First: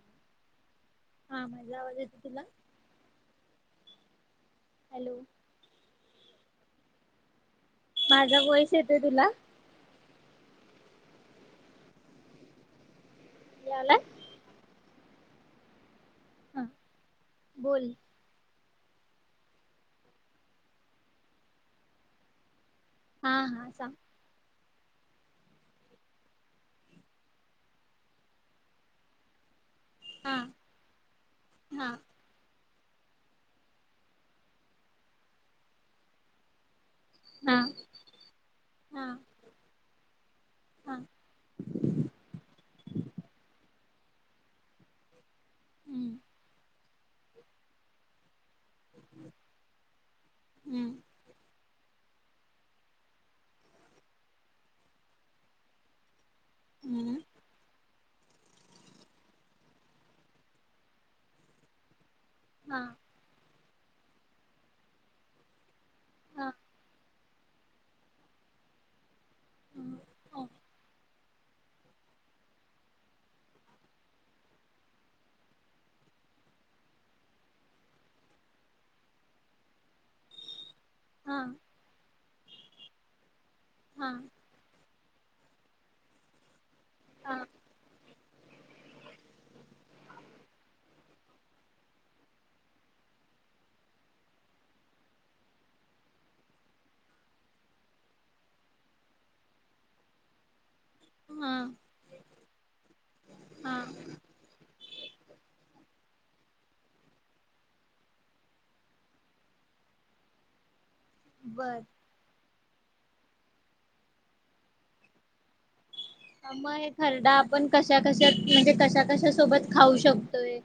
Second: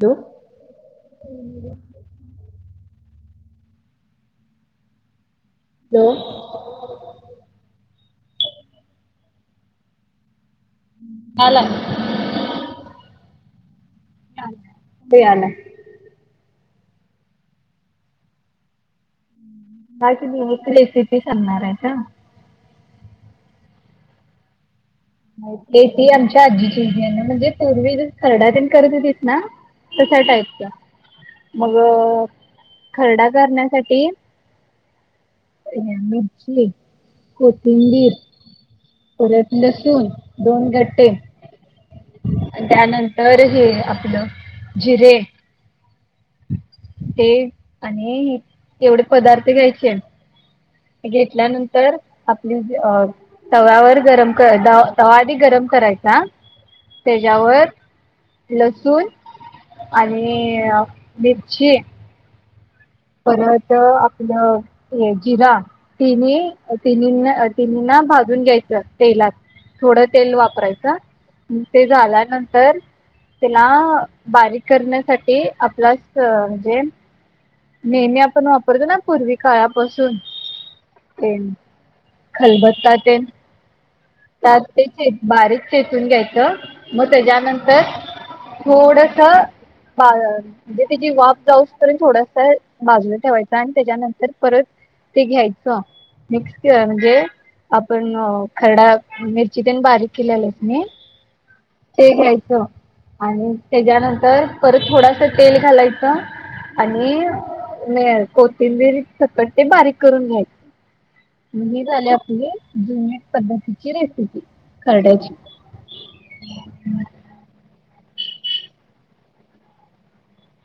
दो हा मजा आवाज येत तुला हॅलो हॅलो माझा वयस येतय तुला ला कलं ह तेला हां बोल बाकी बच रेसिपी आणणार आहे का हा हा स ते ती आमच्या आजीची इतीी आहे म्हणजे पूर्वी ज खरडा करत होेतस ना तश हा टाईपच मग हा खरडा करण्यासाठी रामजी हा कोतिंबीर हा परत बसून दोन हा गटे त्यानंतर हे आपलं जिरे हम्म ते आणि एवढे पदार्थ घ्यायचे हम्म घेतल्यानंतर तर आपली तव्यावर गरम तवा आधी गरम करायचा हम्म त्याच्यावर लसूण आणि मिरची हा परत आपलं जिरा तिनी हा तिनी त ना भाजून घ्यायचं तेलात हा थोडं तेल हा वापरायचं ते झाल्या नंतर त्याला बारीक करण्यासाठी आपला म्हणजे नेहमी आपण वापरतो ना पूर्वी काळापासून तेन खलबत्ताातन हां ते बारीक चेचून घ्यायचं मग हा त्याच्यानंतर थोडस बाजार म्हणजे त्याची वाफ जाऊस तर थोडासा बाजूला ठेवायचा आणि त्याच्यानंतर परत ते घ्यायचं मिक्स के म्हणजे आपण खरडा मिरची तेण बारीक केलेलेत मी हा ते घ्यायचं आणि हा त्याच्यानंतर परत थोडस तेल घालायचं आणि नाही कोथिंबीर झपट ते बारीक करून घ्यायचे म बर हे झाले आपले जु पद्धतीची रेसिपी खरड्याची मग हे खरडा आपण कशा कश म्हणजे कशा कश सोबत खाऊ शकतोय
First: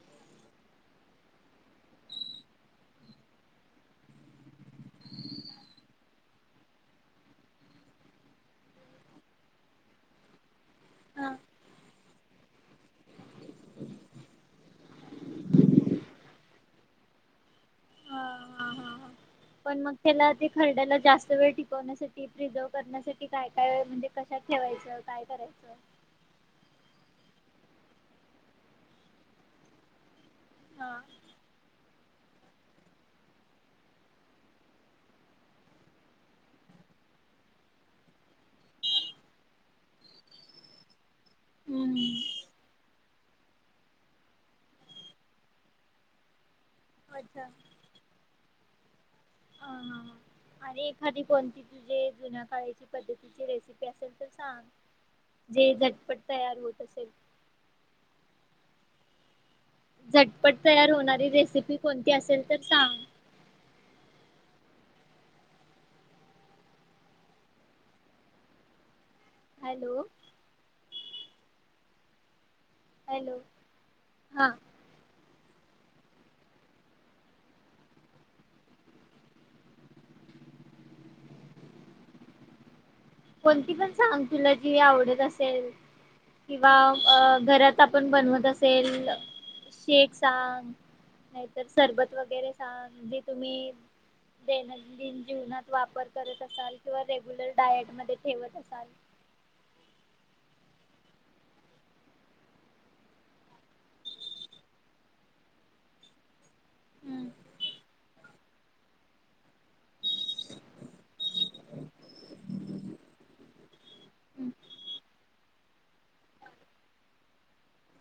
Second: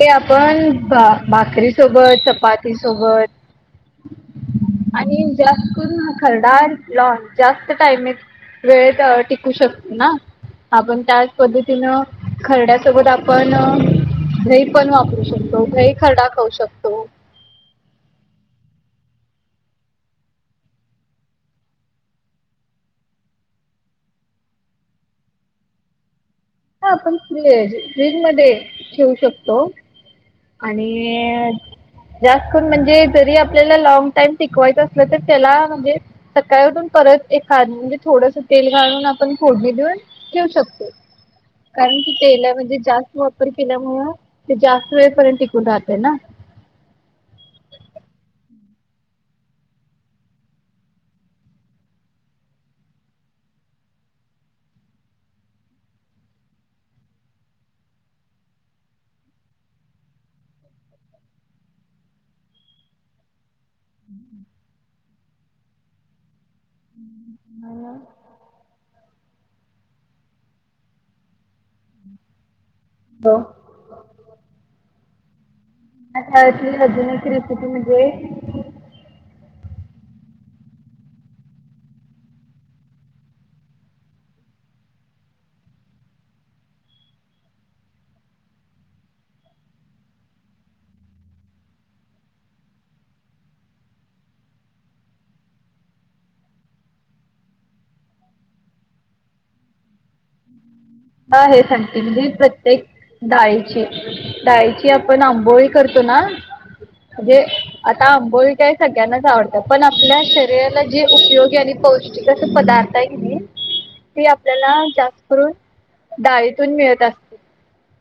ते आपण भाकरीसोबत चपाती सोबत. आणि जास्त करून ह खरडा लॉन जास्त टाइम वेळेत टिकू शकतो ना आपण त्याच हा पद्धतीनं खरड्यासोबत आपण घही पण वापरू शकतो घही खरडा खाऊ शकतो हा हा हा हा [inaudible] पण मग त्याला ते खरड्याला जास्त वेळ टिकवण्यासाठी प्रिझर्व करण्यासाठी काय काय म्हणजे कशात ठेवायचं काय करायचं हा आपण फ फ्रीज मध्ये ठेवऊ शकतो आणि हा जास्त म्हणजे जरी आपल्याला लॉंग टाइम शिकवायचं असलं तर त्याला म्हणजे सकाळी उठून परत एखाद म्हणजे थोडंस तेल घाळून आपण फोडणी देऊन ठेवू शकतो कारण की हम्म तेला म्हणजे जास्त वार केल्यामुळे ते जास्त वेळपर्यंत टिकून राहत ना अच्छा ह आणि एखादी कोणती तुझे जुन्या काळाची पद्धतीची रेसिपी असेल तर सांग जे झटपट तयार होत असेल झटपट तयार होणारी रेसिपी कोणती असेल तर सांग ह ना हॅलो हॅलो हो. हां आतली अजून एक रेसिटी म्हणजे कोणती पण सांग तुला जी आवडत असेल किंवा घरात आपण बनवत असेल शेक सांग नाहीतर सरबत वगैरे सांगे जे तुम्ही दैनंदिन जीवनात वापर करत असाल किंवा रेग्युलर डायट मध्ये ठेवत असाल हा हे सांगते म्हणे प्रत्येक डाळीची डाळीची आपण आंबोळी करतो ना हम्म. म्हणजे आता आंबोळी काय सगळ्यांनाच आवडतं पण आपल्या शरीराला जे उपयोगी आणि पौष्टिक अस पदार्थ आहे ते अच्छा आपल्याला जास्त करून डाळीतून मिळत असत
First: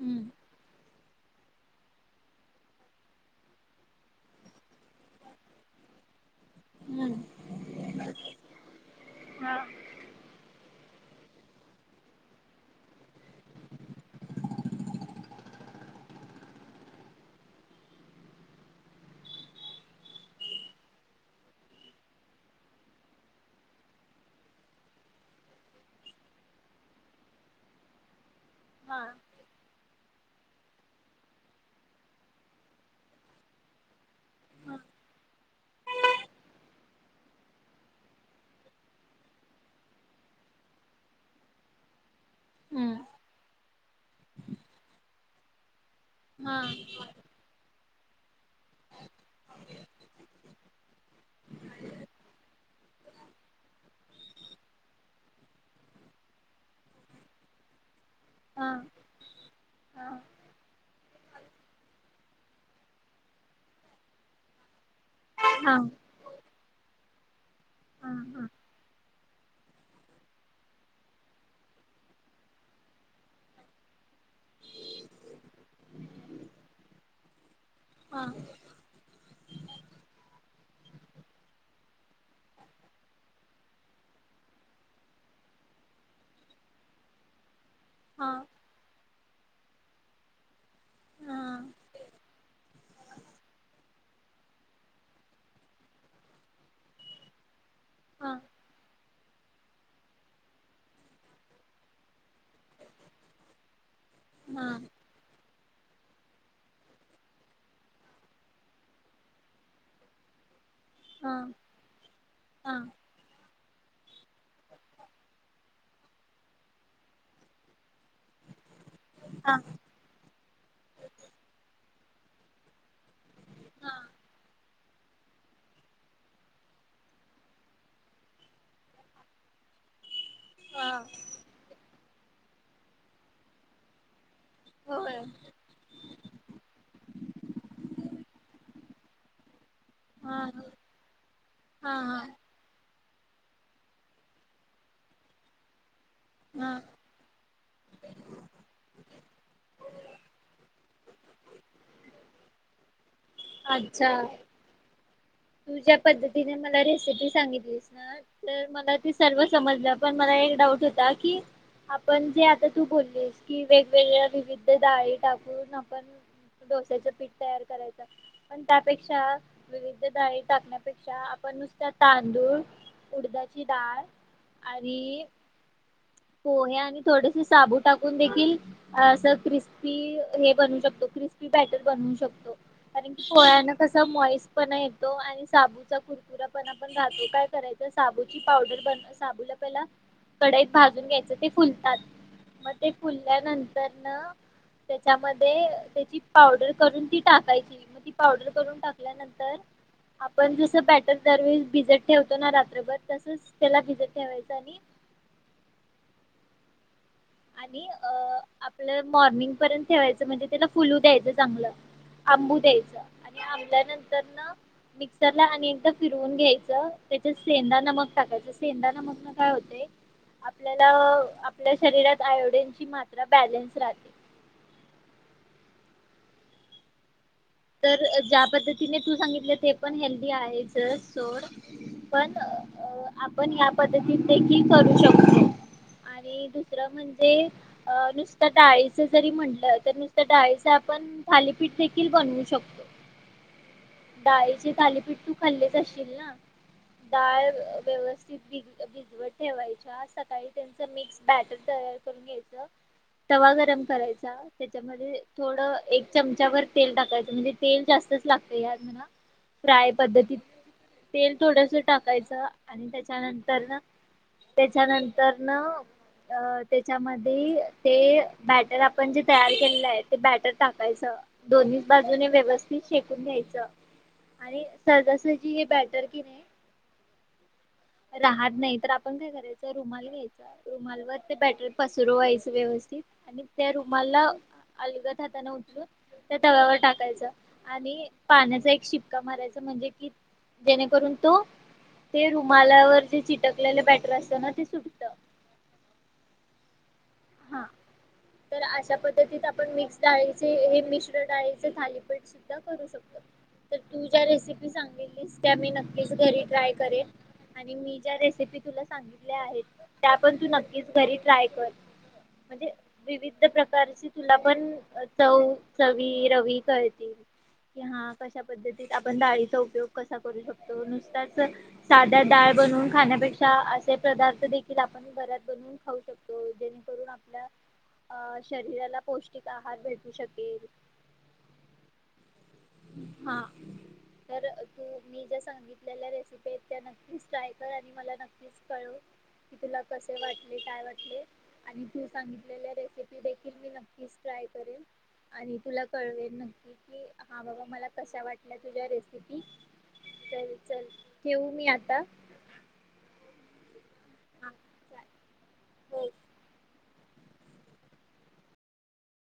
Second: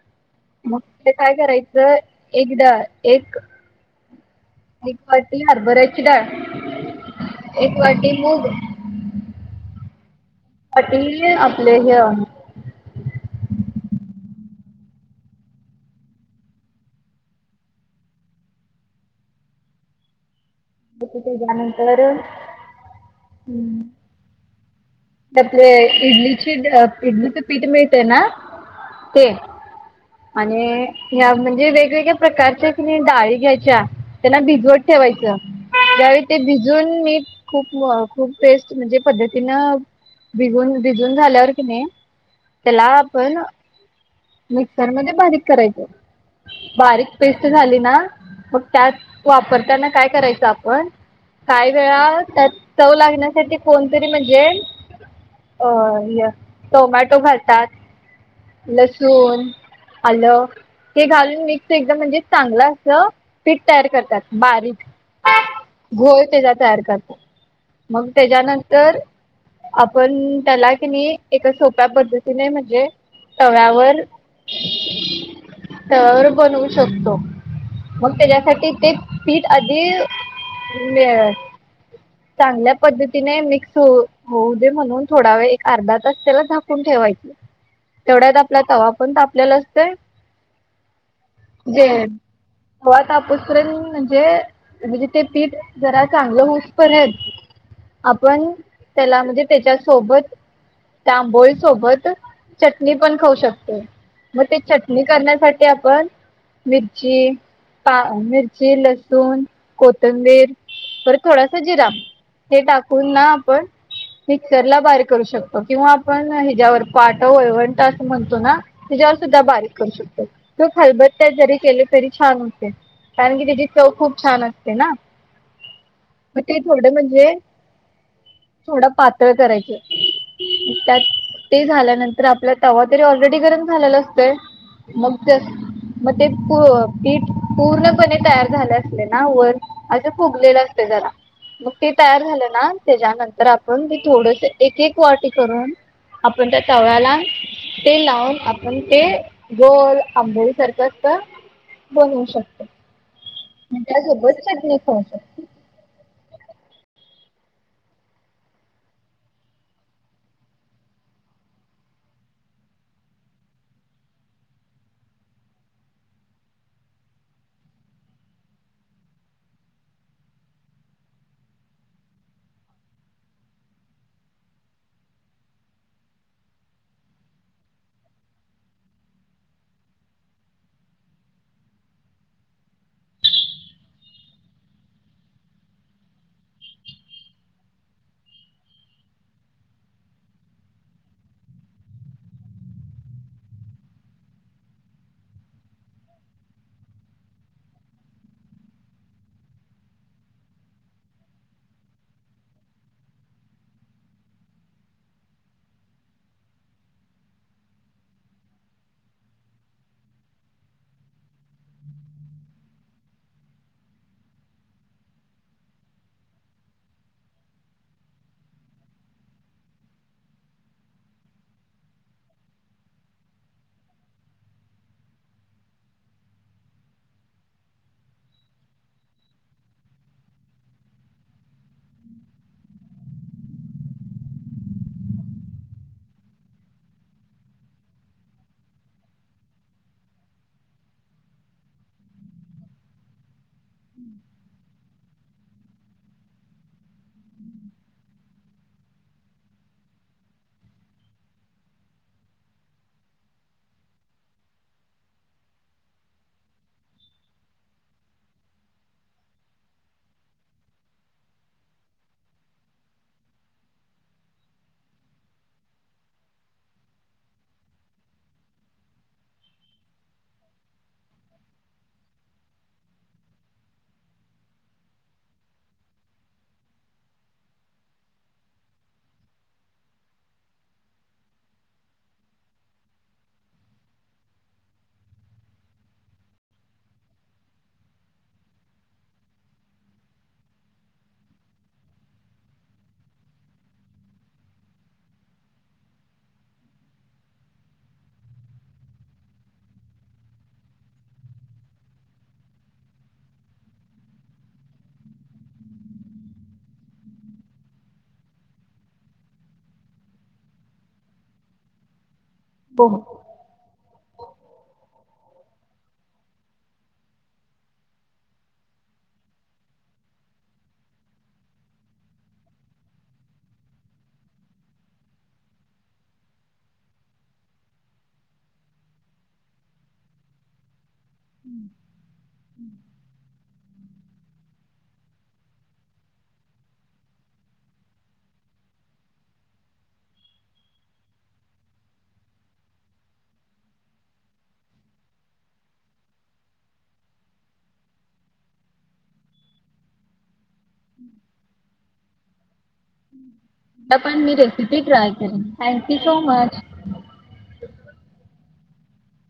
हम्म मग ते काय करायचं एकदा एक एक वाटी हरबऱ्याची डाळ एक हम्म वाटी मूग हा. सा आपले हे तेच्यानंतर हम्म. आपले इडलीची इडलीच पीठ मिळतय ना. हा. ते आणि ह्या म्हणजे वेगवेगळ्या प्रकारच्या किने डाळी घ्यायच्या. त्यांना भिजवत ठेवायचं. त्यावेळी ते भिजून मी खूप खूप पेस्ट म्हणजे पद्धतीनं भिघून भिजून झाल्यावर कि नाही त्याला आपण मिक्सरमध्ये बारीक करायच. बारीक पेस्ट झाली ना मग त्यात वापरताना काय करायचं आपण काय वेळा त्यात चव लागण्यासाठी कोणतरी म्हणजे अ टोमॅटो घालतात. लसूून आल ते घालून मिक्स एकदम म्हणजे चांगलं अस पीठ तयार करतात बारीक. हा. होय त्याचा तयार करतो मग त्याच्यानंतर आपण त्याला कि नाही एका सोप्या पद्धतीने म्हणजे तव्यावर त्याववर बनवू शकतो. मग त्याच्यासाठी ते पीठ आधी चांगल्या पद्धतीने मिक्स हो होऊ दे म्हणून थोडा वेळ एक अर्धा तास त्याला झाकून ठेवायच. तेवढ्यात आपला तवा पण त आपल्याला असत जे ग तापसपर्यंत म्हणजे म्हणजे ते पीठ जरा चांगलं होऊ पर आपण त्याला म्हणजे त्याच्या सोबत त्या आंबोळी सोबत चटणी पण खाऊ शकते. मग ते चटणी करण्यासाठी आपण मिरची पा मिरची लसूण कोथंबीर बर थोडा जिरा हे टाकून ना आपण मिक्सर ला बारीक करू शकतो. किंवा आपण ह्याच्यावर पाट वरवंटा असं म्हणतो ना त्याच्यावर सुद्धा बारीक करू शकतो. तो खलबत्या जरी केले तरी छान होते कारण की त्याची चव खूप छान असते ना. मग ते थोड म्हणजे थोडं पातळ करायचे- त्यात ते झाल्यानंतर आपला तवा तरी ऑलरेडी गरम झालेला असतय- मग ते- मग ते पीठ पूर्णपणे तयार झालं असले ना वर असे फुगलेलं असते जरा मग ते तयार झालं ना त्याच्यानंतर आपण ते थोडस एक एक वाटी करून अपण तर तवाला ते लावून आपण ते गोल आंबोळी सारखं बनू शकते. अच्छा! कवच- तु ज्या पद्धतीने मला रेसिपी सांगितलीस ना- तर मला ते सर्व समजलं पण मला एक डाऊट होता की- आपण जे आता तू बोललीस की वेगवेगळ्या विविध डाळी टाकून आपण- डोस्याच पीठ तयार करायचं पण त्यापेक्षा विवि- डाळी टाकण्यापेक्षा आपण नुसत्या तांदूळ उडदाची डाळ- अरी पोहे आणि थोडेसे साबू टाकून देखील- असं क्रिस्पी हे बनू शकतो क्रिस्पी बॅटर बनवू शकतो. कारण की पोह्यानं कसा मॉइस पना येतो, आणि साबूचा कुरकुरा पण आपण जातो काय करायच. साबूची पावडर बन साबूला पहिला, कडाईत भाजून घ्यायचं ते फुलतात. मग ते फुलल्यानंतर न. त्याच्यामध्ये त्याची पावडर करून ती, टाकायची. मग ती पावडर करून टाकल्यानंतर आपण जसं बॅटर दरवेळी भिजत ठेवतो ना रात्रभर तसंच त्याला भिजत ठेवायचं आणि आणि अ आपलं मॉर्निंग पर्यंत ठेवायचं म्हणजे त्याला फुलू द्यायचं चांगलं. आंबू द्यायचं आणि आंबल्यानंतर न मिक्सरला आणिएकदा फिरवून घ्यायचं त्याच्यात सेंदा नमक टाकायचं सेंदा नमक न काय होतय आपल्याला आपल्या शरीरात आयोडीनची मात्रा बॅलन्स राहते. तर ज्या पद्धतीने तू सांगितलं ते पण हेल्दी आहेचच सोड. पण आपण या पद्धतीत देखील करू शकतो. आणि दुसरं म्हणजे अ नुसत्या डाळीच जरी म्हटलं तर नुसत्या डाळीचं आपण थालीपीठ देखील बनवु शकतो. डाळीचे थालीपीठ तू खाल्लेच असशील ना? डाळ व्यवस्थित भिज-भिग भिजवत ठेवायच्या सकाळी त्यांच मिक्स बॅटर तयार करून घ्यायचं. तवा गरम करायचा, त्याच्यामध्ये थोड एक चमचाभर तेल टाकायच म्हणजे तेल जास्तच लागतं यात म्हणा फ्राय पद्धतीत तेल थोडस टाकायचं आणि त्याच्यानंतरन त्याच्यानंतर न अ त्याच्यामध्ये ते बॅटर आपण जे तयार केलेलं आहे ते बॅटर टाकायचं. दोन्हीच बाजूने व्यवस्थित शेकून घ्यायचं. आणि सहजासहची हे बॅटर कि नाही [inaudible] राहत नाही तर आपण काय करायचं रुमाला घ्यायचा रुमालवर ते बॅटर पसरवायच व्यवस्थित आणि त्या रुमालला अलगद हातानं उचलून वर टाकायचं आणि पाण्याचा एक शिपका मारायचा म्हणजे कि जेणेकरून तो, ते रुमालावर जे चिटकलेलं बॅटर असतं ना ते सुटतं. हां. तर अशा पद्धतीत आपण मिक्स डाळीचे हे मिश्र डाळीचे थालीपीठस सुद्धा करू शकतो. तर तू ज्या रेसिपी सांगितलीस त्या मी नक्कीच घरी ट्राय करेन. आणि मी ज्या रेसिपी तुला सांगितल्या आहेत त्या पण तू नक्कीच घरी ट्राय कर. म्हणजे विवि ध प्रकारची तुला पण चव-चवी, रवी कळतील. कि हां कशा पद्धतीत आपण डाळीचा उपयोग कसा करू शकतो नुसताच साध्या डाळ बनवून खाण्यापेक्षा असे पदार्थ देखील आपण घरात बनवून खाऊ शकतो जेणे करुन आपल्या अ शरीराला पौष्टिक आहार भेटू शकेल. हम् हम्. हां. तर तू मी ज्या सांगितलेल्या रेसिपी आहेत त्या नक्कीच ट्राय कर आणि मला नक्कीच कळव. की तुला कसे वाटले, काय वाटले. आणि तू सांगितलेल्या रेसिपी देखील मी नक्कीच ट्राय करेन. आणि तुला कळवेल नक्की कि हा बाबा मला कशा वाटल्या तुझ्या रेसिपी. चल चल ठेऊू मी आता? पण मी हा रेसिपी ट्राय चालेल करेन थँक यू हो सो मच.